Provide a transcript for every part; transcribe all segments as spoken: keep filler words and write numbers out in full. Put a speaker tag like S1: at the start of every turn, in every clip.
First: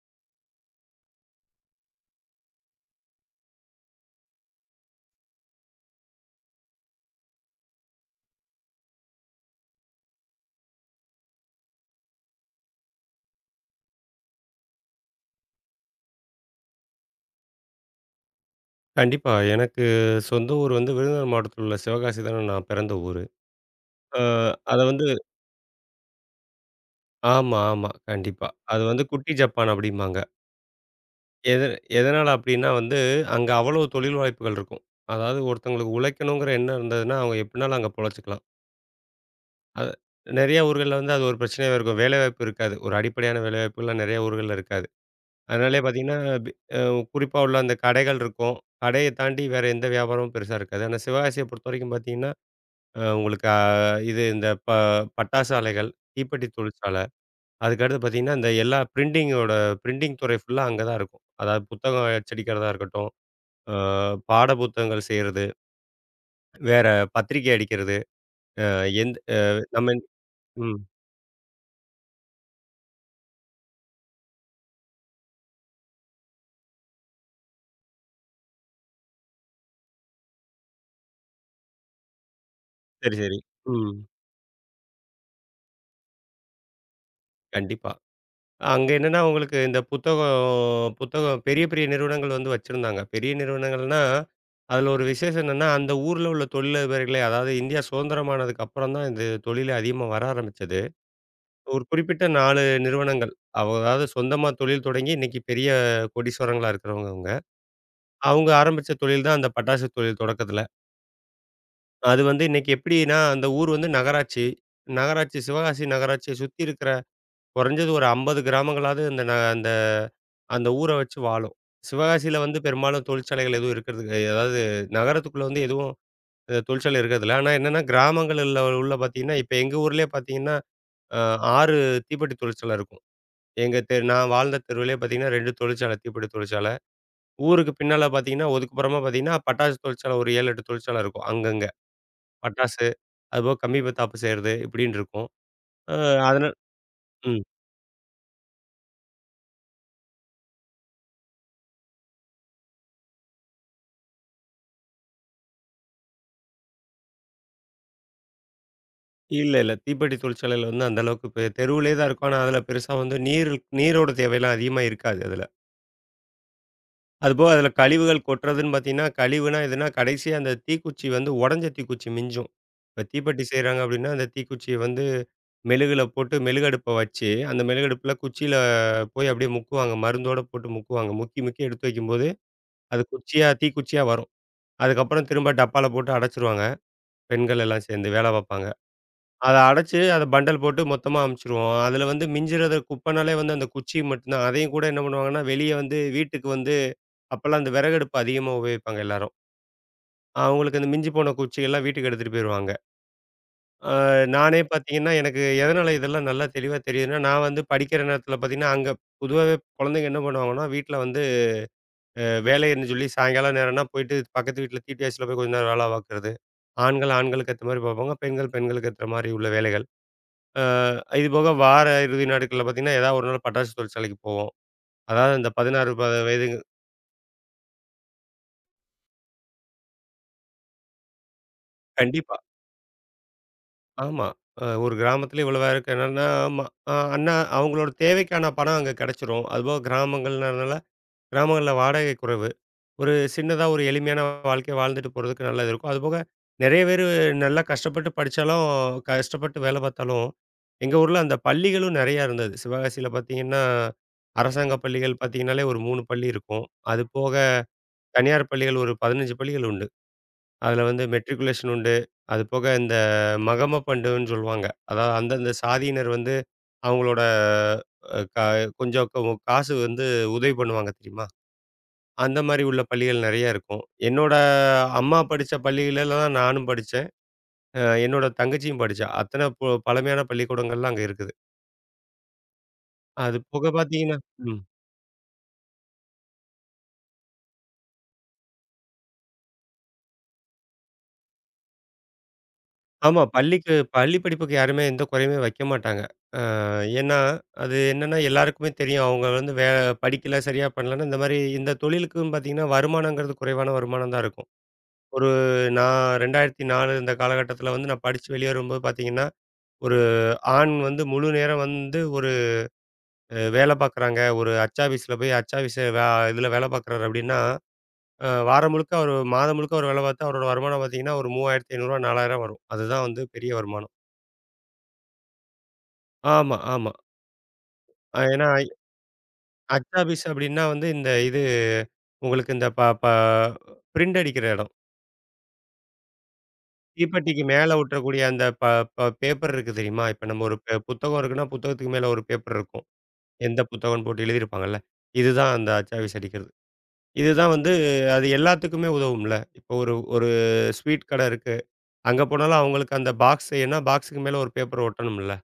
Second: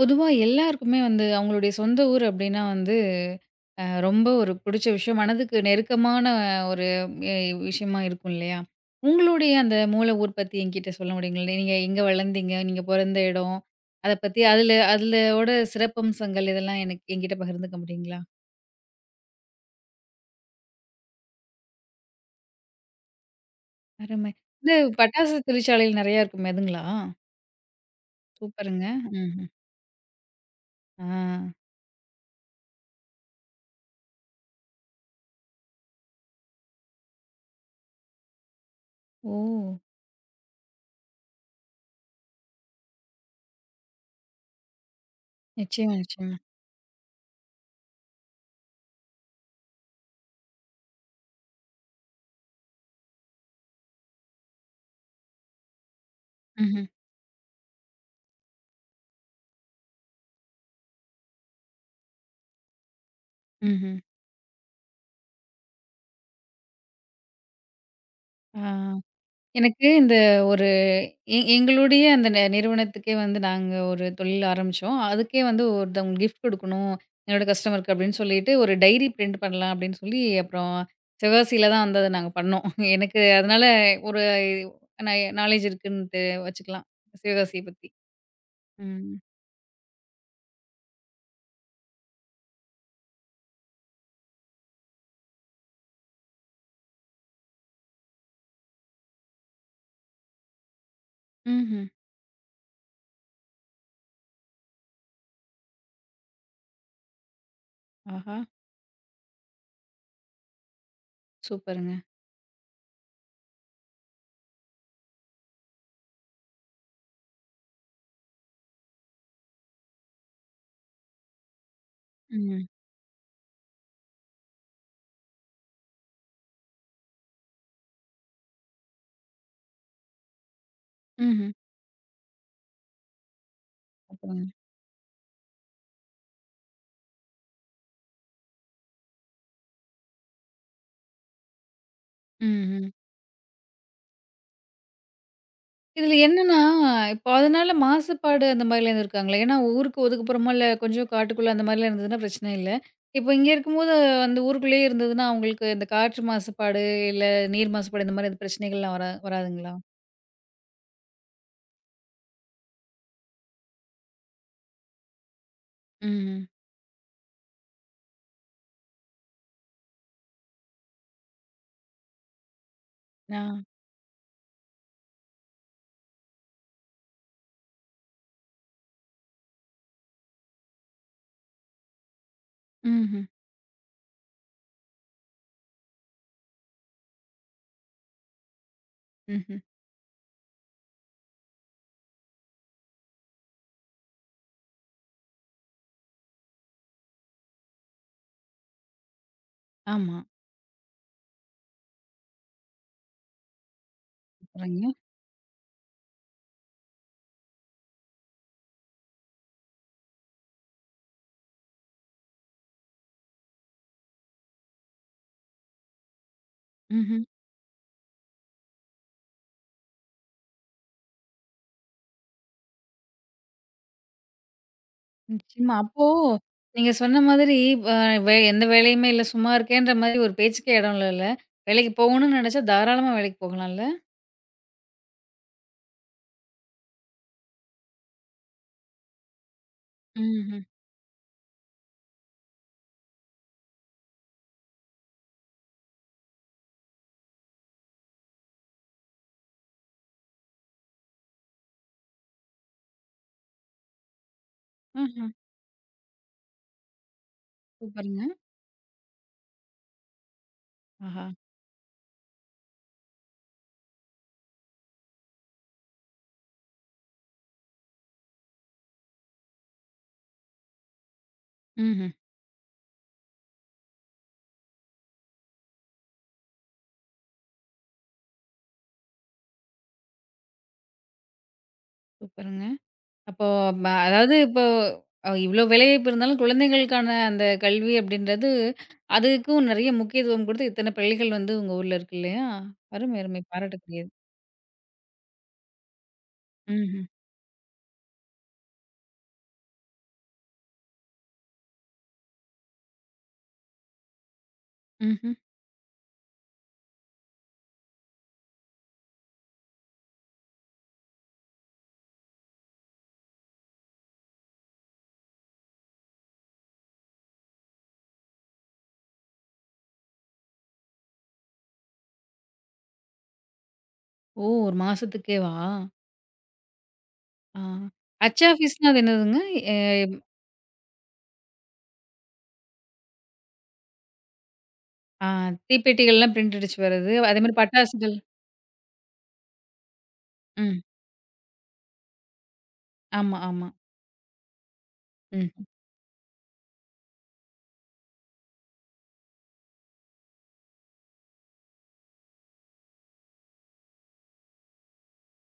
S1: பொதுவா எல்லாருக்குமே வந்து அவங்களுடைய சொந்த ஊர் அப்படின்னா வந்து அஹ், ரொம்ப ஒரு பிடிச்ச விஷயம் மனதுக்கு நெருக்கமான ஒரு அஹ், விஷயமா இருக்கும் இல்லையா? உங்களுடைய அந்த மூல ஊர் பத்தி என்கிட்ட சொல்ல முடியுங்களே? நீங்க எங்க வளர்ந்தீங்க? நீங்க பிறந்த இடம், அதை பத்தி, அதுல அதுலோட சிறப்பம்சங்கள் இதெல்லாம் எனக்கு என்கிட்ட பகிர்ந்துக்க முடியுங்களா?
S2: கண்டிப்பா. எனக்கு சொந்த ஊர் வந்து விருதுநகர் மாவட்டத்தில் உள்ள சிவகாசி தானே நான் பிறந்த ஊரு. அ
S1: அருமை. இது
S2: அத வந்து
S1: பட்டாசு தொழிற்சாலையில் நிறைய இருக்கும் எதுங்களா?
S2: ஆமா, ஆமா. கண்டிப்பா. அது
S1: சூப்பருங்க.
S2: வந்து குட்டி
S1: ம்.
S2: ஜப்பான் அப்டிம்பாங்க.
S1: ஆ.
S2: எது எதனால அப்டின்னா வந்து, அங்க அவ்வளவு தொழில் வாய்ப்புகள் இருக்கும். அதாவது ஒருத்தவங்களுக்கு உழைக்கணுங்கிற எண்ணம் இருந்ததுன்னா, அவங்க எப்டினாலும் அங்க பொழச்சுக்கலாம்.
S1: ஓ.
S2: அது நெறைய ஊர்கள்ல வந்து அது ஒரு பிரச்சனையா இருக்கும். வேலைவாய்ப்பு இருக்காது. ஒரு அடிப்படையான வேலைவாய்ப்புகள்லாம் நெறைய ஊர்கள்ல இருக்காது. அதனாலே
S1: நிச்சயமா,
S2: பார்த்தீங்கன்னா,
S1: நிச்சயமா.
S2: பி அ குறிப்பா உள்ள அந்த கடைகள் இருக்கும். கடைய தாண்டி வேற எந்த வியாபாரமும் பெருசா இருக்காது. ஆனா சிவகாசிய பொறுத்தவரைக்கும் பார்த்தீங்கன்னா அ உங்களுக்கு அ இது இந்த ப பட்டாசு ஆலைகள், தீப்பெட்டி
S1: ம்.
S2: தொழிற்சாலை, அதுக்கடுத்து பார்த்தீங்கன்னா, இந்த எல்லா பிரிண்டிங்கோட பிரிண்டிங் துறை ஃபுல்லா அங்க தான் இருக்கும். அதாவது புத்தகம் அச்சடிக்கிறதா இருக்கட்டும், அ
S1: ம்.
S2: பாட புத்தகங்கள் செய்றது, வேற பத்திரிக்கை அடிக்கிறது,
S1: ஆ.
S2: அ எந்த அ
S1: எனக்கு
S2: நம்ம
S1: இந்த ஒரு
S2: ம்.
S1: எ எங்களுடைய அந்த நெ நிறுவனத்துக்கே வந்து நாங்க ஒரு தொழில் ஆரம்பிச்சோம். அதுக்கே வந்து ஒருத்தவங்க கிஃப்ட் குடுக்கணும். என்னோட கஸ்டமருக்கு அப்படின்னு சொல்லிட்டு ஒரு டைரி பிரிண்ட் பண்ணலாம் அப்படின்னு சொல்லி அப்புறம் சிவகாசியில தான் வந்து அத நாங்க பண்ணோம்.
S2: சரி,
S1: எனக்கு
S2: சரி.
S1: அதனால
S2: ம்.
S1: ஒரு நா நாலேட்ஜ் இருக்குன்ட்டு வச்சுக்கலாம். சிவகாசிய பத்தி.
S2: கண்டிப்பா. அங்க
S1: ம்.
S2: என்னன்னா உங்களுக்கு இந்த புத்தகம் புத்தகம் பெரிய பெரிய நிறுவனங்கள் வந்து வச்சிருந்தாங்க. பெரிய நிறுவனங்கள்னா, அதில ஒரு விசேஷம் என்னன்னா, அந்த ஊர்ல உள்ள தொழிலதிபர்களே அதாவது இந்தியா சுதந்திரம் ஆனதுக்கு அப்புறம் தான் இந்த தொழிலே அதிகமா வர ஆரம்பிச்சது. ஒரு
S1: ம்ஹ்ம்.
S2: குறிப்பிட்ட நான்கு நிறுவனங்கள். அவ அதாவது சொந்தமா தொழில் தொடங்கி இன்னைக்கு பெரிய கோடீஸ்வரங்களா இருக்கிறவங்க அவங்க.
S1: ஆஹா!
S2: அவங்க ஆரம்பிச்ச தொழில் தான் அந்த பட்டாசு தொழில் தொடக்கத்தில.
S1: சூப்பருங்க.
S2: அது வந்து இன்னைக்கு எப்படின்னா, அந்த ஊர் வந்து நகராட்சி. நகராட்சி சிவகாசி நகராட்சிய சுத்தி இருக்கிற குறைஞ்சது ஒரு ஐம்பது கிராமங்களாவது அந்த ந அந்த அந்த ஊர வச்சு வாழும். சிவகாசியில வந்து
S1: ம்.
S2: பெரும்பாலும் தொழிற்சாலைகள் எதுவும் இருக்கிறது கிடையாது. அதாவது நகரத்துக்குள்ள வந்து எதுவும் அ தொழிற்சாலை இருக்கிறதில்ல. ஆனா என்னன்னா கிராமங்கள்ல உள்ள பார்த்தீங்கன்னா, இப்ப எங்க ஊர்லயே பார்த்தீங்கன்னா, அ
S1: ம்ஹ்ம்.
S2: ஆறு தீப்பெட்டி தொழிற்சாலை இருக்கும். எங்க தெரு நான்
S1: அப்புறங்க?
S2: வாழ்ந்த தெருவிலே பார்த்தீங்கன்னா இரண்டு தொழிற்சாலை, தீப்பெட்டி தொழிற்சாலை. ஊருக்கு பின்னால பார்த்தீங்கன்னா, ஒதுக்குப்புறமா பார்த்தீங்கன்னா, பட்டாசு தொழிற்சாலை ஒரு ஏழு, எட்டு தொழிற்சாலை இருக்கும். அங்கங்க. பட்டாசு,
S1: ம்ஹ்ம்.
S2: அதுபோக கம்மி பத்தாப்பு செய்றது இப்படின்னு இருக்கும். அ
S1: இதில
S2: அதனால
S1: என்னன்னா, இப்போ
S2: ம்.
S1: அதனால மாசுபாடு அந்த மாரிலாம் எதுவும் இருக்காங்களா? ஏன்னா ஊருக்கு ஒதுக்குப்புறமா இல்ல கொஞ்சம் காட்டுக்குள்ள அந்த மாரிலாம் இருந்ததுன்னா பிரச்சனை இல்ல. இப்போ இங்க இருக்கும்போது அந்த ஊருக்குள்ளேயே இருந்ததுன்னா, அவங்களுக்கு இந்த காற்று மாசுபாடு, இல்ல நீர் மாசுபாடு இந்த மாரி எதுவும் பிரச்சனைகள்லாம் வரா
S2: இல்ல, இல்ல.
S1: வராதுங்களா?
S2: தீப்பெட்டி தொழிற்சாலையில வந்து அந்த அளவுக்கு பெ தெருவுலேயே தான் இருக்கும். ஆனா அதில பெருசா வந்து நீர் நீரோட தேவையெல்லாம் அதிகமா இருக்காது அதுல.
S1: ம்ஹ்ம்.
S2: அதுபோக அதில கழிவுகள் கொட்டுறதுன்னு பார்த்தீங்கன்னா, கழிவுனா எதுனா கடைசியா அந்த தீக்குச்சி வந்து உடைஞ்ச தீக்குச்சி மிஞ்சும். இப்ப
S1: ஆ.
S2: தீப்பெட்டி செய்றாங்க அப்படின்னா, அந்த தீக்குச்சிய வந்து மெழுகுல போட்டு மெழுகடுப்ப வச்சு, அந்த மெழுகடுப்புல குச்சியில போய் அப்படியே முக்குவாங்க. மருந்தோட போட்டு முக்குவாங்க. முக்கி, முக்கி எடுத்து வைக்கும்போது, அது
S1: ம்ஹ்ம்.
S2: குச்சியா தீக்குச்சியா வரும். அதுக்கப்புறம் திரும்ப டப்பால போட்டு அடைச்சிருவாங்க. பெண்கள் எல்லாம் சேர்ந்து வேலை பார்ப்பாங்க. அத
S1: ம்ஹ்ம்.
S2: அடைச்சு, அத பண்டல் போட்டு மொத்தமா அமுச்சுருவோம். அதுல வந்து மிஞ்சுறது குப்பனாலே வந்து அந்த குச்சி மட்டும் தான். அதையும் கூட என்ன பண்ணுவாங்கன்னா, வெளிய வந்து வீட்டுக்கு வந்து அப்பல்லாம் அந்த விறகடுப்பு அதிகமா உபயோகிப்பாங்க எல்லாரும்.
S1: ஆமா.
S2: அவங்களுக்கு அந்த மிஞ்சி போன குச்சிகள்லாம் வீட்டுக்கு எடுத்துட்டு போயிருவாங்க. அ நானே
S1: சொல்றீங்க.
S2: பார்த்தீங்கன்னா, எனக்கு எதனால இதெல்லாம் நல்லா தெளிவா தெரியுதுன்னா, நான் வந்து படிக்கிற நேரத்தில பார்த்தீங்கன்னா, அங்க பொதுவாவே குழந்தைங்க என்ன பண்ணுவாங்கன்னா, வீட்ல வந்து அ வேலைன்னு சொல்லி சாயங்காலம் நேரம்னா போயிட்டு பக்கத்து வீட்ல தீடியாய்ஸ்ல போய் கொஞ்ச நேரம் வேல பார்க்குறது. ஆண்கள்
S1: ம்ஹ்ம்.
S2: ஆண்களுக்கு ஏத்த மாரி பார்ப்பாங்க. பெண்கள் பெண்களுக்கு ஏத்த மாரி உள்ள வேலைகள். அ இது போக வார இறுதி நாட்கள்ல பார்த்தீங்கன்னா, ஏதாவது ஒரு நாள் பட்டாசு தொழிற்சாலைக்கு போவோம். அதாவது இந்த
S1: நிச்சயமா.
S2: பதினாறு ப
S1: அப்போ
S2: வயதுங்க
S1: நீங்க சொன்ன மாதிரி அ வே எந்த வேலையுமே இல்ல, சும்மா இருக்கேன்ற மாரி ஒரு பேச்சுக்கே இடம் இல்லல. வேலைக்கு
S2: கண்டிப்பா.
S1: போகணும்னு நெனச்சா தாராளமா வேலைக்கு போகலாம்ல?
S2: ஆமா. அ ஒரு கிராமத்தில இவ்வளோ பேருக்கு என்னன்னா ஆமா. அ அண்ணா அவங்களோட தேவைக்கான பணம் அங்க கிடைச்சிரும். அதுபோக
S1: ம்ஹ்ம்.
S2: கிராமங்கள்னால கிராமங்கள்ல வாடகை குறைவு. ஒரு சின்னதா ஒரு எளிமையான வாழ்க்கைய வாழ்ந்துட்டு போறதுக்கு நல்லது இருக்கும். அதுபோக நெறைய பேரு நல்லா கஷ்டப்பட்டு படிச்சாலும், கஷ்டப்பட்டு வேலை பார்த்தாலும், எங்க ஊர்ல அந்த பள்ளிகளும் நெறையா இருந்தது. சிவகாசியில பார்த்தீங்கன்னா, அரசாங்க
S1: ஆஹ.
S2: பள்ளிகள் பார்த்தீங்கன்னாலே ஒரு மூன்று பள்ளி இருக்கும். அது போக
S1: சூப்பருங்க.
S2: தனியார் பள்ளிகள் ஒரு பதினைந்து பள்ளிகள் உண்டு. அதுல வந்து
S1: ஆஹா!
S2: மெட்ரிகுலேஷன் உண்டு. அது போக இந்த மகம பண்டுன்னு சொல்லுவாங்க. அதாவது அந்தந்த சாதியினர் வந்து அவங்களோட அ க கொஞ்சம் க காசு வந்து உதவி பண்ணுவாங்க தெரியுமா?
S1: ம்ஹ்ம்.
S2: அந்த மாரி உள்ள பள்ளிகள் நெறைய இருக்கும். என்னோட அம்மா படிச்ச பள்ளிகளல தான் நானும் படிச்சேன். அ என்னோட தங்கச்சியும் படிச்சா. அத்தன பு பழமையான பள்ளிக்கூடங்கள்லாம் அங்க இருக்குது.
S1: சூப்பருங்க.
S2: அது
S1: அப்போ
S2: போக
S1: ம
S2: பார்த்தீங்கன்னா
S1: அதாவது
S2: ம்.
S1: இப்போ அ இவ்ளோ வேலைவாய்ப்பு இருந்தாலும் குழந்தைகளுக்கான அந்த கல்வி அப்படின்றது, அதுக்கும் நெறைய முக்கியத்துவம் குடுத்து இத்தன பள்ளிகள் வந்து உங்க ஊர்ல இருக்கு இல்லையா? அருமை,
S2: ஆமா.
S1: அருமை.
S2: பள்ளிக்கு
S1: பாராட்டக்கூடியது.
S2: பள்ளி படிப்புக்கு யாருமே எந்த குறையுமே வைக்க மாட்டாங்க. அ
S1: ம்ஹ்ம்,
S2: ஏன்னா, அது என்னன்னா எல்லாருக்குமே தெரியும். அவங்க வந்து வே படிக்கல, சரியா பண்ணலன்னு இந்த மாரி இந்த தொழிலுக்குன்னு பார்த்தீங்கன்னா, வருமானங்கிறது குறைவான வருமானம் தான் இருக்கும். ஒரு
S1: ம்ஹ்ம்.
S2: நான் இரண்டாயிரத்து நான்கு இந்த காலகட்டத்தில வந்து நான் படிச்சு வெளியே வரும்போது பார்த்தீங்கன்னா, ஒரு ஆண் வந்து முழு நேரம் வந்து ஒரு அ வேலை பார்க்குறாங்க. ஒரு அச்சாபீஸ்ல போய் அச்சாபீஸ் வே இதுல வேலை பார்க்குறாரு அப்படின்னா, அ வாரம் முழுக்க அவரு மாதம் முழுக்க அவரு வேலை பார்த்தா அவரோட வருமானம் பார்த்தீங்கன்னா, ஒரு ரூ. மூவாயிரத்து ஐநூறு ரூ. நான்காயிரம் வரும். அதுதான் வந்து பெரிய வருமானம்.
S1: ஓ! ஒரு மாசத்துக்கேவா?
S2: ஆமா, ஆமா.
S1: ஆ.
S2: அ
S1: அச்சு
S2: ஏன்னா
S1: ஆஃபீஸ்னா அது என்னதுங்க? எ
S2: அச்சாபீஸ் அப்படின்னா வந்து இந்த இது உங்களுக்கு இந்த ப ப பிரிண்ட் அடிக்கிற இடம்.
S1: ஆ. தீப்பெட்டிகள்லாம் பிரிண்ட் அடிச்சு வர்றது. அதே
S2: தீப்பெட்டிக்கு
S1: மாரி
S2: மேல
S1: பட்டாசுகள்.
S2: ஒட்டக்கூடிய அந்த ப ப பேப்பர் இருக்கு தெரியுமா? இப்ப நம்ம ஒரு ப
S1: ம்.
S2: புத்தகம் இருக்குன்னா, புத்தகத்துக்கு மேல ஒரு பேப்பர் இருக்கும்.
S1: ஆமா,
S2: எந்த
S1: ஆமா.
S2: புத்தகம்னு போட்டு எழுதியிருப்பாங்கல்ல. இதுதான்
S1: ம்.
S2: அந்த அச்சாபீஸ் அடிக்கிறது. இதுதான் வந்து அது எல்லாத்துக்குமே உதவும்ல. இப்போ ஒரு ஒரு ஸ்வீட் கடை இருக்கு. அங்க போனாலும் அவங்களுக்கு அந்த பாக்ஸ் ஏன்னா பாக்ஸுக்கு மேல ஒரு பேப்பர் ஒட்டணும்ல.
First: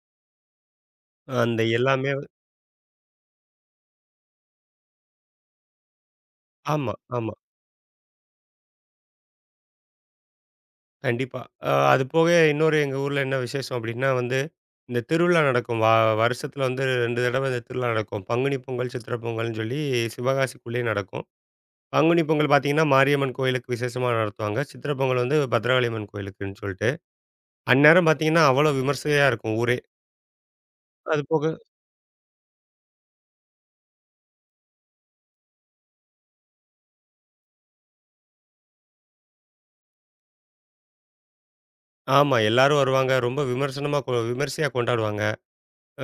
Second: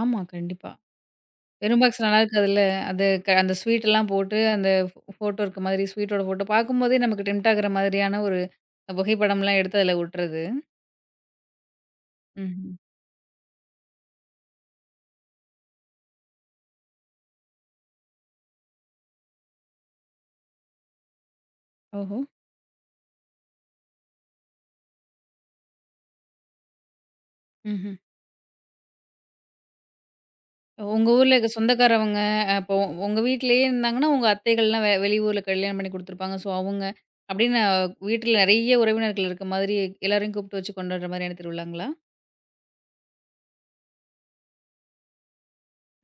S1: ஆமா, கண்டிப்பா.
S2: அந்த
S1: வெறும் பாக்ஸ்
S2: எல்லாமே
S1: நல்லா இருக்காதுல்ல. அது க அந்த ஸ்வீட்டெல்லாம் போட்டு, அந்த ஃபோ ஃபோட்டோ இருக்க மாதிரி ஸ்வீட்டோட ஃபோட்டோ
S2: ஆமா,
S1: பார்க்கும்போதே நமக்கு
S2: ஆமா.
S1: டெம்ப்ட் ஆகுற மாதிரியான ஒரு புகைப்படம்லாம் எடுத்து அதில ஒட்டுறது.
S2: கண்டிப்பா. அ அது போக
S1: ம்ஹ்ம்.
S2: இன்னொரு எங்க ஊர்ல என்ன விசேஷம் அப்டின்னா வந்து, இந்த திருவிழா நடக்கும். வ வருஷத்துல வந்து ரெண்டு தடவ இந்த திருவிழா நடக்கும். பங்குனி பொங்கல், சித்திரை பொங்கல்னு சொல்லி சிவகாசிக்குள்ளேயே நடக்கும்.
S1: ஓஹோ!
S2: பங்குனி பொங்கல் பார்த்தீங்கன்னா, மாரியம்மன் கோயிலுக்கு விசேஷமா நடத்துவாங்க. சித்திரை பொங்கல் வந்து பத்ரகாளியம்மன் கோயிலுக்குன்னு சொல்ட்டு.
S1: ம்ஹ்ம்.
S2: அந்நேரம் பார்த்தீங்கன்னா, அவ்வளோ விமர்சையா இருக்கும் ஊரே.
S1: உங்க
S2: அது
S1: ஊர்ல
S2: போக
S1: இருக்க சொந்தக்காரவங்க, அப்போ உங்க வீட்லயே இருந்தாங்கன்னா, உங்க அத்தைகள்லாம் வெ வெளியூர்ல கல்யாணம் பண்ணி குடுத்துருப்பாங்க. ஸோ, அவங்க அப்படின்னு வீட்ல நெறைய உறவினர்கள் இருக்க மாதிரி எல்லாரையும் கூப்பிட்டு வச்சு கொண்டாடுற மாதிரியான திருவிழாங்களா?
S2: ஆமா. எல்லாரும் வருவாங்க. ரொம்ப விமர்சனமா கொ விமர்சையா கொண்டாடுவாங்க.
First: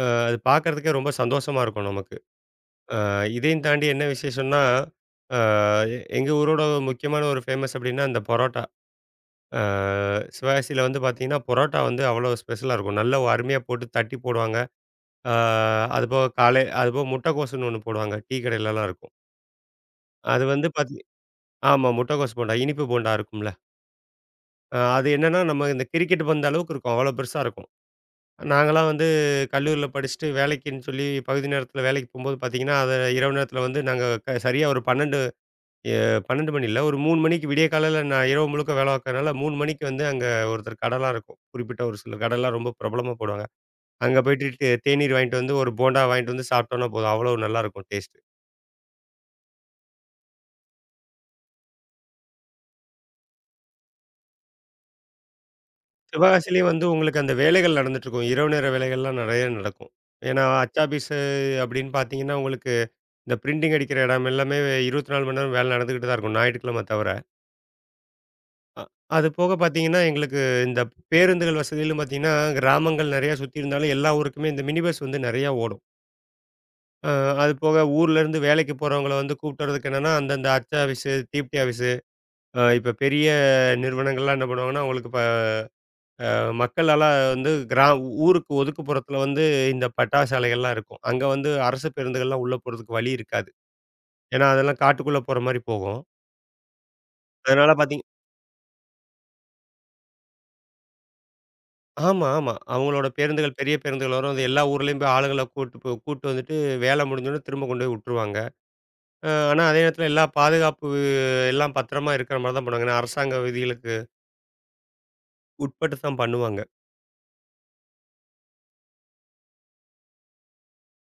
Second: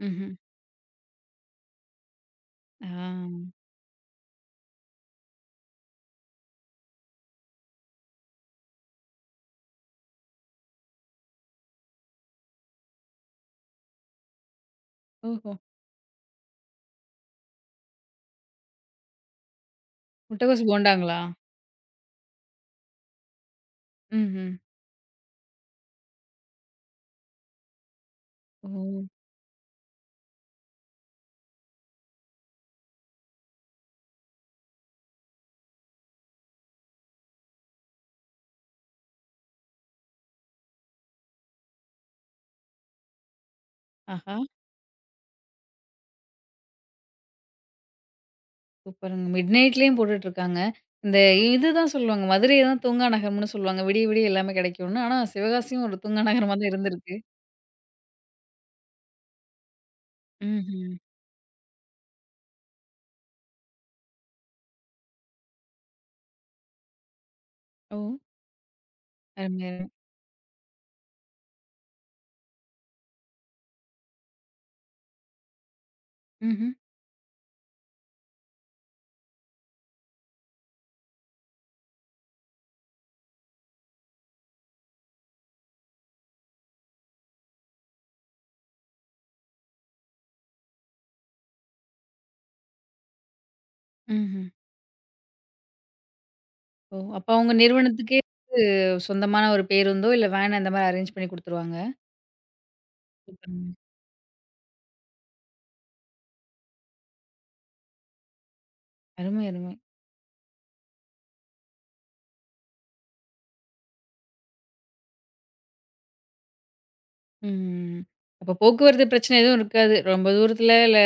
S2: அ
S1: ம்ஹ்ம்.
S2: அது பார்க்கறதுக்கே ரொம்ப சந்தோஷமா இருக்கும் நமக்கு. அ
S1: ஆ.
S2: இதையும் தாண்டி என்ன விசேஷம்னா, அ எ எங்க ஊரோட முக்கியமான ஒரு ஃபேமஸ் அப்டின்னா, அந்த பரோட்டா. அ சிவகாசியில வந்து பார்த்தீங்கன்னா, பரோட்டா வந்து அவ்வளோ ஸ்பெஷலா இருக்கும். நல்ல அருமையா போட்டு தட்டி போடுவாங்க. அ
S1: ஓஹோ!
S2: அதுபோக காலை அதுபோக முட்டைக்கோசுன்னு ஒண்ணு போடுவாங்க. டீ கடையிலலாம் இருக்கும். அது
S1: முட்டகோஸ்
S2: வந்து பாத்தீ
S1: போண்டாங்களா?
S2: ஆமா. முட்டைக்கோஸ் போண்டா, இனிப்பு போண்டா இருக்கும்ல.
S1: ம்ஹ்ம்.
S2: அ அது என்னன்னா, நம்ம இந்த கிரிக்கெட் பந்து அளவுக்கு இருக்கும். அவ்வளோ பெருசா இருக்கும்.
S1: ஓ!
S2: நாங்கலாம் வந்து கல்லூரியில படிச்சுட்டு வேலைக்குன்னு சொல்லி பகுதி நேரத்தில வேலைக்கு போம்போது பார்த்தீங்கன்னா, அத இரவு நேரத்தில வந்து நாங்க க சரியா ஒரு பன்னிரண்டு எ பன்னிரண்டு மணி இல்ல. ஒரு மூன்று மணிக்கு விடிய காலையில நான் இரவு முழுக்க வேலை பார்க்கறனால மூன்று மணிக்கு வந்து அங்க ஒருத்தர் கடலாம் இருக்கும். குறிப்பிட்ட ஒரு சில கடைலாம் ரொம்ப பிரபலமா போடுவாங்க. அங்க
S1: ஆஹா!
S2: போயிட்டு டே தேநீர் வாங்கிட்டு வந்து ஒரு போண்டா வாங்கிட்டு வந்து சாப்பிட்டோம்னா போதும். அவ்வளோ நல்லாயிருக்கும் டேஸ்ட்.
S1: சூப்பருங்க. மிட்நைட்லயும் போட்டுட்ருக்காங்க. இந்த இதுதான் சொல்லுவாங்க. மதுரை தான் தூங்கா நகரம்னு சொல்லுவாங்க. விடிய விடிய எல்லாமே கிடைக்கும்னு. ஆனா சிவகாசியும் ஒரு தூங்கா நகரமா
S2: சிவகாசியிலயே
S1: தான்
S2: வந்து
S1: இருந்திருக்கு.
S2: உங்களுக்கு அந்த வேலைகள் நடந்துட்டுருக்கும். இரவு நேர வேலைகள்லாம் நெறைய நடக்கும். ஏன்னா,
S1: ம்ஹ்ம்.
S2: அச்சாபீஸு அப்படின்னு பார்த்தீங்கன்னா, உங்களுக்கு இந்த பிரிண்டிங் அடிக்கிற இடம் எல்லாமே இருபத்தி நான்கு மணி நேரம் வேலை நடந்துகிட்டு தான் இருக்கும். ஞாயிற்றுக்கிழமை தவிர.
S1: ஓ!
S2: அ அது போக
S1: அருமை.
S2: பார்த்தீங்கன்னா, எங்களுக்கு இந்த பேருந்துகள் வசதியிலும் பார்த்தீங்கன்னா, கிராமங்கள் நெறையா சுத்தி இருந்தாலும் எல்லா ஊருக்குமே இந்த மினி பஸ் வந்து நெறையா ஓடும்.
S1: ம்ஹ்ம்.
S2: அ அது போக ஊர்லேருந்து வேலைக்கு போறவங்கள வந்து கூப்பிட்டு வரதுக்கு என்னன்னா, அந்தந்த அச்சாபீஸு, தீப்டி ஆபீஸு அ இப்ப பெரிய நிறுவனங்கள்லாம் என்ன பண்ணுவாங்கன்னா, உங்களுக்கு மக்களால வந்து கிரா ஊருக்கு ஒதுக்குப்புறத்துல வந்து இந்த பட்டாசாலைகள்லாம் இருக்கும். அங்க வந்து அரசு பேருந்துகள்லாம் உள்ள போறதுக்கு வழி இருக்காது.
S1: ம்ஹ்ம்.
S2: ஏன்னா, அதெல்லாம் காட்டுக்குள்ள போற மாரி போகும்.
S1: ஓ! அப்ப அவங்க
S2: அதனால பார்த்தீங்
S1: நிறுவனத்துக்கே சொந்தமான ஒரு பேருந்தோ, இல்ல வேன் அந்த மாரி அரேஞ்ச் பண்ணி குடுத்துருவாங்க.
S2: ஆமா, ஆமா. அவங்களோட பேருந்துகள்
S1: சூப்பருங்க.
S2: பெரிய பேருந்துகள் வரும். அது எல்லா ஊர்லயும் போய் ஆளுங்கள கூட்டு போ கூட்டு வந்துட்டு வேலை முடிஞ்சோனே திரும்ப கொண்டு போய் உட்டுருவாங்க. அ
S1: அருமை,
S2: ஆனா,
S1: அருமை.
S2: அதே நேரத்துல எல்லா பாதுகாப்பு எல்லாம் பத்திரமா இருக்கிற மாரி தான் பண்ணுவாங்க. ஏன்னா, அரசாங்க விதிகளுக்கு உட்பட்டு தான் பண்ணுவாங்க.
S1: ம். அப்ப போக்குவரத்து பிரச்சனை எதுவும் இருக்காது. ரொம்ப தூரத்துல இல்ல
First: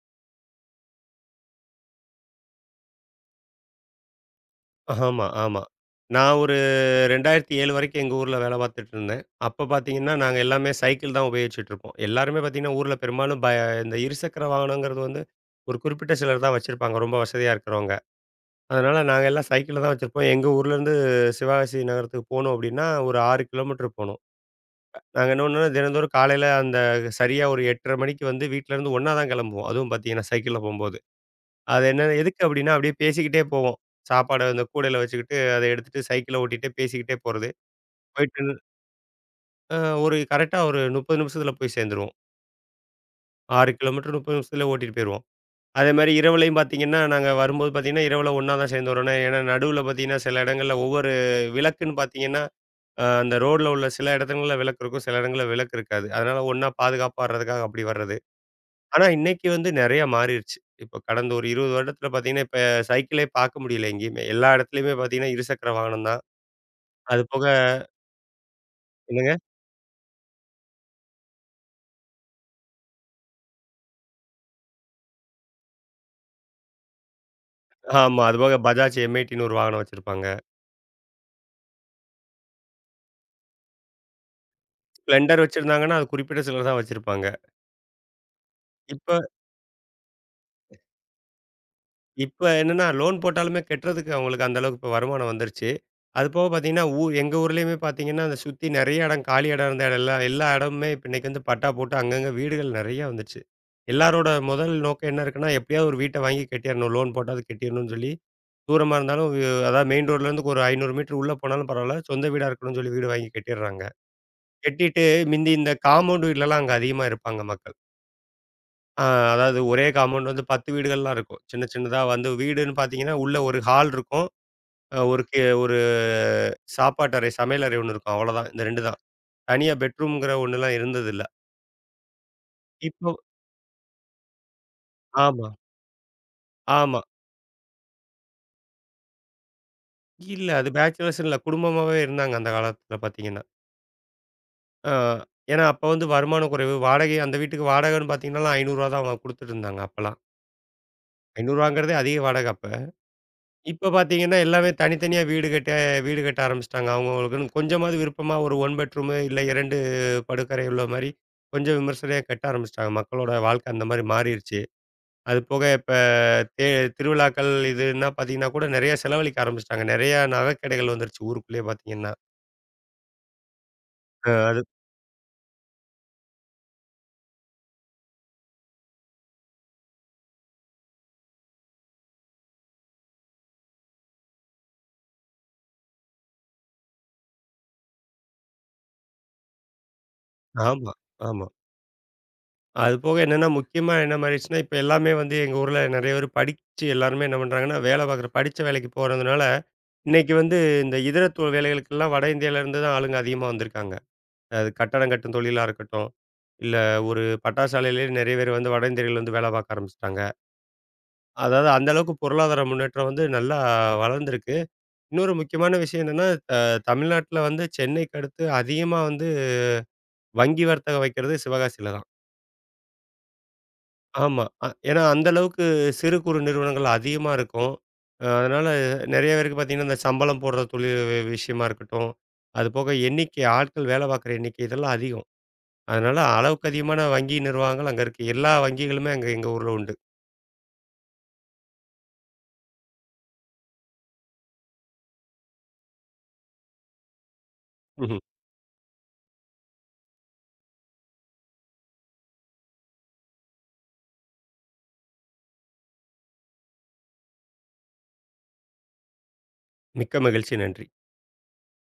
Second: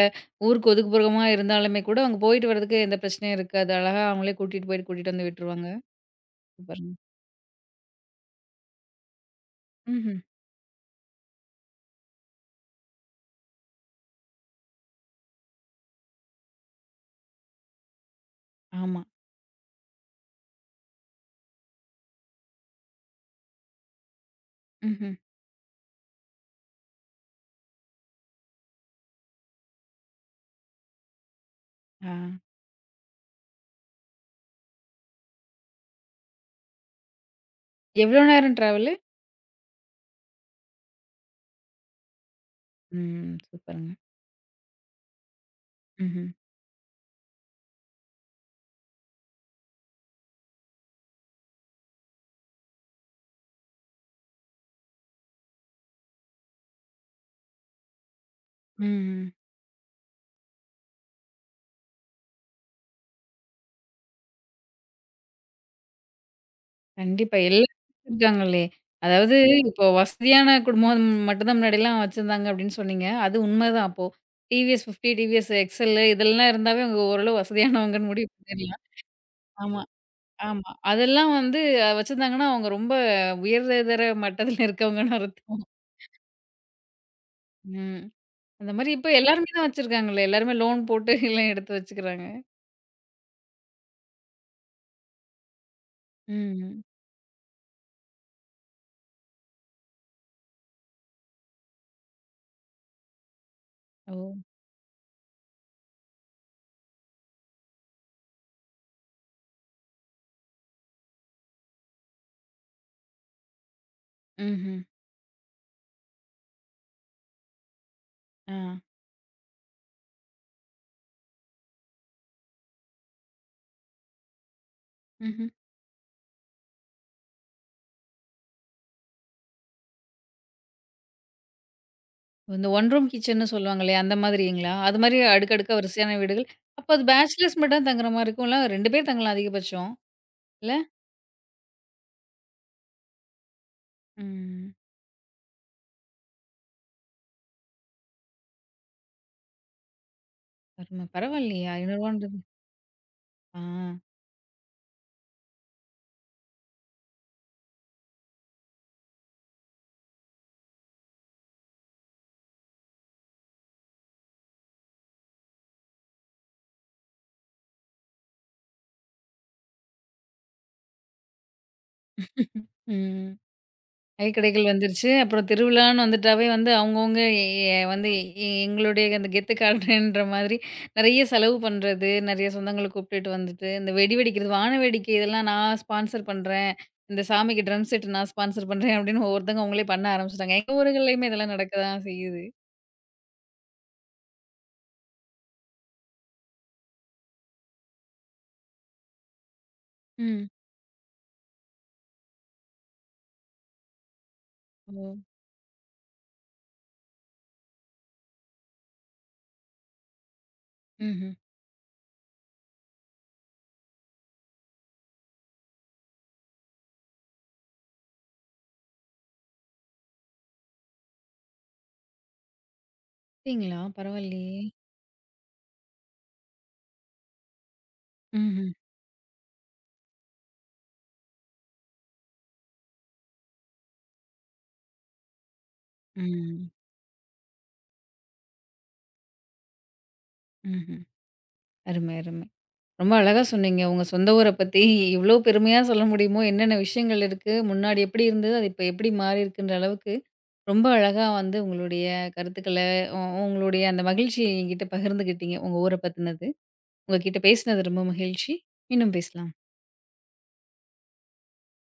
S1: ஊருக்கு ஒதுக்குப்புறமா இருந்தாலுமே கூட, அவங்க போயிட்டு வரதுக்கு எந்த பிரச்சனையும் இருக்காது. அழகா அவங்களே கூட்டிட்டு போயிட்டு கூட்டிட்டு
S2: ஆமா,
S1: வந்து
S2: ஆமா.
S1: விட்டுருவாங்க.
S2: நான்
S1: சூப்பருங்க.
S2: இரண்டாயிரத்து ஏழு வரைக்கும் எங்க ஊர்ல வேலை பார்த்துட்டு இருந்தேன். அப்ப பார்த்தீங்கன்னா,
S1: ம்ஹ்ம்.
S2: நாங்க எல்லாமே சைக்கிள் தான் உபயோகிச்சுட்டு இருப்போம். எல்லாருமே பார்த்தீங்கன்னா, ஊர்ல பெரும்பாலும் ப இந்த இருசக்கர வாகனங்கிறது வந்து ஒரு குறிப்பிட்ட சிலர் தான் வச்சிருப்பாங்க. ரொம்ப வசதியா இருக்கிறவங்க.
S1: ஆமா.
S2: அதனால நாங்க எல்லாம் சைக்கிள்ல தான் வச்சிருப்போம். எங்க ஊர்லேருந்து சிவகாசி நகரத்துக்கு போணும் அப்படின்னா, ஒரு ஆறு கிலோமீட்டர் போணும்.
S1: ம்ஹ்ம்.
S2: நாங்க என்ன பண்ணுவோம்னா, தினந்தோறும் காலையில அந்த சரியா ஒரு எட்டரை மணிக்கு வந்து வீட்லேருந்து ஒண்ணா தான் கிளம்புவோம். அதுவும் பார்த்தீங்கன்னா, சைக்கிள்ல போம்போது. அது என்ன
S1: ஆ.
S2: எதுக்கு அப்படின்னா, அப்படியே பேசிக்கிட்டே போவோம். சாப்பாட அந்த கூடையில வச்சுக்கிட்டு, அத எடுத்துட்டு சைக்கிள ஓட்டிட்டே பேசிக்கிட்டே போறது.
S1: எவ்ளோ
S2: போயிட்டு
S1: நேரம் ட்ராவலு?
S2: அ ஒரு கரெக்ட்டா ஒரு முப்பது நிமிஷத்தில போய் சேர்ந்துருவோம்.
S1: ம்.
S2: ஆறு
S1: சூப்பருங்க.
S2: கிலோமீட்டர் முப்பது நிமிஷத்தில ஓட்டிட்டு போயிருவோம். அதேமாரி
S1: ம்ஹ்ம்.
S2: இரவுலயும் பார்த்தீங்கன்னா, நாங்க வரும்போது பார்த்தீங்கன்னா, இரவுல ஒண்ணா தான் சேர்ந்து வரோம்னா, ஏன்னா நடுவுல பார்த்தீங்கன்னா, சில இடங்கள்ல ஒவ்வொரு விளக்குன்னு பார்த்தீங்கன்னா, அ அந்த ரோட்ல உள்ள சில இடங்கள்ல விளக்கு இருக்கும். சில இடங்கள்ல விளக்கு இருக்காது. அதனால ஒண்ணா பாதுகாப்பா வர்றதுக்காக அப்படி வர்றது. ஆனா
S1: ம்.
S2: இன்னைக்கு வந்து நிறைய மாறிருச்சு. இப்ப கடந்த ஒரு இருபது வருடத்துல பார்த்தீங்கன்னா, இப்ப சைக்கிளே பார்க்க முடியல எங்கேயுமே. எல்லா இடத்துலயுமே பார்த்தீங்கன்னா, இருசக்கர வாகனம் தான். அது
S1: கண்டிப்பா.
S2: போக
S1: எல்லாரும் இருக்காங்களே.
S2: என்னங்க?
S1: அதாவது இப்போ வசதியான குடும்பம் மட்டும் தான் முன்னாடிலாம் வச்சிருந்தாங்க அப்படின்னு சொன்னீங்க. அது உண்மதான் அப்போ. டி வி எஸ் ஐம்பது, டி வி எஸ் எக்ஸ் எல் இதெல்லாம் இருந்தாவே அவங்க ஓரளவு வசதியானவங்கன்னு
S2: ஆமா.
S1: முடிவு
S2: அது போக
S1: பண்ணிடலாம்.
S2: Bajaj M80ன்னு ஒரு வாகனம்
S1: ஆமா,
S2: வச்சிருப்பாங்க.
S1: ஆமா. அதெல்லாம் வந்து அ வச்சிருந்தாங்கன்னா, அவங்க ரொம்ப உயர்தர மட்டத்துல இருக்கவங்கன்னு
S2: பிளெண்டர்
S1: அர்த்தம்.
S2: வச்சிருந்தாங்கன்னா, அது குறிப்பிட்ட சிலர் தான் வச்சிருப்பாங்க.
S1: ம். அந்த மாரி இப்ப
S2: இப்ப
S1: எல்லாருமே தான் வச்சிருக்காங்களே. எல்லாருமே லோன் போட்டு எல்லாம் எடுத்து வச்சுக்கிறாங்க.
S2: இப்ப என்னன்னா, லோன் போட்டாலுமே கட்டுறதுக்கு அவங்களுக்கு அந்த அளவுக்கு இப்ப வருமானம் வந்துருச்சு. அது போக
S1: ம்.
S2: பார்த்தீங்கன்னா, ஊ எங்க ஊர்லயுமே பார்த்தீங்கன்னா, அத சுத்தி நெறைய இடம் காலி இடம் இருந்த இடம் எல்லாம் எல்லா இடமுமே இப்ப இன்னைக்கு வந்து பட்டா போட்டு அங்கங்க வீடுகள் நெறைய வந்துருச்சு.
S1: ஓ!
S2: எல்லாரோட முதல் நோக்கம் என்ன இருக்குன்னா, எப்படியாவது ஒரு வீட்ட வாங்கி கட்டிறணும். லோன் போட்டாவது கட்டிறணும்னு சொல்லி, தூரமா இருந்தாலும் வ் அதாவது மெயின் ரோட்லேருந்து ஒரு ஐநூறு மீட்டர் உள்ள போனாலும் பரவால்ல. சொந்த வீடா இருக்கணும்னு சொல்லி வீடு வாங்கி கட்டிடுறாங்க.
S1: ம்ஹ்ம்.
S2: கட்டிட்டு மிந்தி இந்த காம்பவுண்ட் வீட்லலாம் அங்க அதிகமா இருப்பாங்க மக்கள்.
S1: ஆ.
S2: ஆ, அதாவது ஒரே காம்பவுண்ட் வந்து பத்து வீடுகள்லாம் இருக்கும். சின்ன சின்னதா வந்து வீடுன்னு பார்த்தீங்கன்னா, உள்ள ஒரு ஹால் இருக்கும். அ ஒரு கி
S1: ம்ஹ்ம்.
S2: ஒரு சாப்பாட்டு அறை, சமையல் அறை ஒண்ணு இருக்கும். அவ்வளோதான். இந்த ரெண்டு தான். தனியா பெட்ரூம்ங்கிற ஒண்ணுலாம் இருந்ததில்ல.
S1: இந்த ஒன் ரூம்
S2: இப்போ
S1: கிச்சன்னு சொல்லுவாங்க இல்லையா? அந்த மாதிரிங்களா? அது மாதிரி
S2: ஆமா,
S1: அடுக்கடுக்கா வரிசையான வீடுகள். அப்ப
S2: ஆமா.
S1: அது பேச்சுலர்ஸ் மட்டும் தான் தங்குற மாரி இருக்கும்ல? ரெண்டு பேர் தங்கலாம் அதிகபட்சம்.
S2: இல்ல அது
S1: இல்ல?
S2: பேச்சுலர்ஸ்ன்னு இல்ல. குடும்பமாவே இருந்தாங்க அந்த காலத்துல பார்த்தீங்கன்னா.
S1: ம்.
S2: ஆ ஏன்னா அப்ப வந்து வருமான குறைவு. வாடகை அந்த வீட்டுக்கு வாடகைன்னு பார்த்தீங்கனாலும் ரூ. ஐநூறு தான் அவங்க குடுத்துட்டு இருந்தாங்க அப்பலாம்.
S1: அரும
S2: ரூ.
S1: பரவாயில்லையே!
S2: 500ங்கிறதே
S1: ரூ.
S2: அதிக
S1: ஐநூறு.
S2: வாடகை அப்ப.
S1: ஆ.
S2: இப்ப பார்த்தீங்கன்னா, எல்லாமே தனித்தனியா வீடு கட்ட வீடு கட்ட ஆரம்பிச்சுட்டாங்க. அவங்கவங்களுக்குன்னு கொஞ்சமாவது விருப்பமா ஒரு 1 பெட்ரூமு இல்ல இரண்டு படுக்கறை உள்ள மாரி, கொஞ்சம் விமர்சனையா கட்ட ஆரம்பிச்சுட்டாங்க. மக்களோட வாழ்க்கை அந்த மாரி மாறிருச்சு. அது போக இப்ப தே திருவிழாக்கள் இதுன்னா பார்த்தீங்கன்னா கூட நெறைய செலவழிக்க ஆரம்பிச்சுட்டாங்க. நெறையா நகைக்கடைகள் வந்துருச்சு ஊருக்குள்ளேயே பார்த்தீங்கன்னா.
S1: ம்.
S2: அ அது
S1: நகைக்கடைகள் வந்துருச்சு. அப்புறம் திருவிழான்னு வந்துட்டாவே வந்து அவங்கவங்க எ வந்து எ எங்களுடைய அந்த கெத்து காட்டுறேன்ற மாதிரி நெறைய செலவு பண்றது, நெறைய சொந்தங்கள கூப்பிட்டுட்டு வந்துட்டு, இந்த வெடி வெடிக்கிறது, வான வேடிக்கை இதெல்லாம் நான் ஸ்பான்சர் பண்றேன். இந்த சாமிக்கு ட்ரம் செட் நான் ஸ்பான்சர் பண்றேன் அப்படின்னு ஒவ்வொருத்தவங்க அவங்களே பண்ண ஆரம்பிச்சுட்டாங்க. எங்க
S2: ஆமா,
S1: ஊர்கள்லயுமே
S2: ஆமா.
S1: இதெல்லாம் நடக்க தான் செய்யுது.
S2: அது போக என்னன்னா முக்கியமா என்ன மாறிடுச்சுன்னா, இப்ப எல்லாமே வந்து எங்க ஊர்ல நெறைய பேர் படிச்சு எல்லாருமே என்ன பண்றாங்கன்னா, வேலை பார்க்குற படிச்ச வேலைக்கு போறதுனால இன்னைக்கு
S1: ம்.
S2: வந்து இந்த இதர தொ வேலைகளுக்கெல்லாம் வட இந்தியால இருந்து தான் ஆளுங்க அதிகமா வந்திருக்காங்க. அது
S1: ஓ!
S2: கட்டடம் கட்டும் தொழிலா இருக்கட்டும், இல்ல ஒரு பட்டாசாலையிலேயே நெறைய பேர் வந்து வட இந்தியர்கள் வந்து வேலை பார்க்க ஆரம்பிச்சுட்டாங்க.
S1: ம்ஹ்ம்.
S2: அதாவது அந்த அளவுக்கு பொருளாதார முன்னேற்றம் வந்து நல்லா வளர்ந்திருக்கு. இன்னொரு முக்கியமான விஷயம் என்னன்னா, அ தமிழ்நாட்டுல வந்து சென்னைக்கு அடுத்து அதிகமா வந்து வங்கி வர்த்தகம் வைக்கிறது சிவகாசியில தான்.
S1: அப்படிங்களா?
S2: ஆமா.
S1: பரவாயில்லையே!
S2: அ ஏன்னா அந்த அளவுக்கு சிறு குறு நிறுவனங்கள் அதிகமா இருக்கும். அ அதனால
S1: ம்ஹ்ம்.
S2: நெறைய பேருக்கு பார்த்தீங்கன்னா, இந்த சம்பளம் போடுற தொழில் வி விஷயமா இருக்கட்டும், அது போக எண்ணிக்கை ஆட்கள் வேலை பார்க்குற எண்ணிக்கை இதெல்லாம் அதிகம். அதனால அளவுக்கு
S1: ம்.
S2: அதிகமான வங்கி நிர்வாகங்கள் அங்க இருக்கு. எல்லா வங்கிகளுமே அங்க எங்க ஊர்ல உண்டு.
S1: ம்ஹ்ம். அருமை, அருமை. ரொம்ப அழகா சொன்னீங்க. உங்க சொந்த ஊர பத்தி இவ்ளோ பெருமையா சொல்ல முடியுமோ, என்னென்ன விஷயங்கள் இருக்கு, முன்னாடி
S2: ம்ஹும்.
S1: எப்படி இருந்தது, அது இப்ப எப்படி மாறியிருக்குன்ற அளவுக்கு ரொம்ப அழகா வந்து உங்களுடைய கருத்துக்கள, உ உங்களுடைய அந்த மகிழ்ச்சிய என்கிட்ட பகிர்ந்துக்கிட்டீங்க. உங்க ஊர பத்தினது. உங்ககிட்ட பேசினது ரொம்ப மகிழ்ச்சி. மீண்டும் பேசலாம்.
S2: மிக்க மகிழ்ச்சி. நன்றி.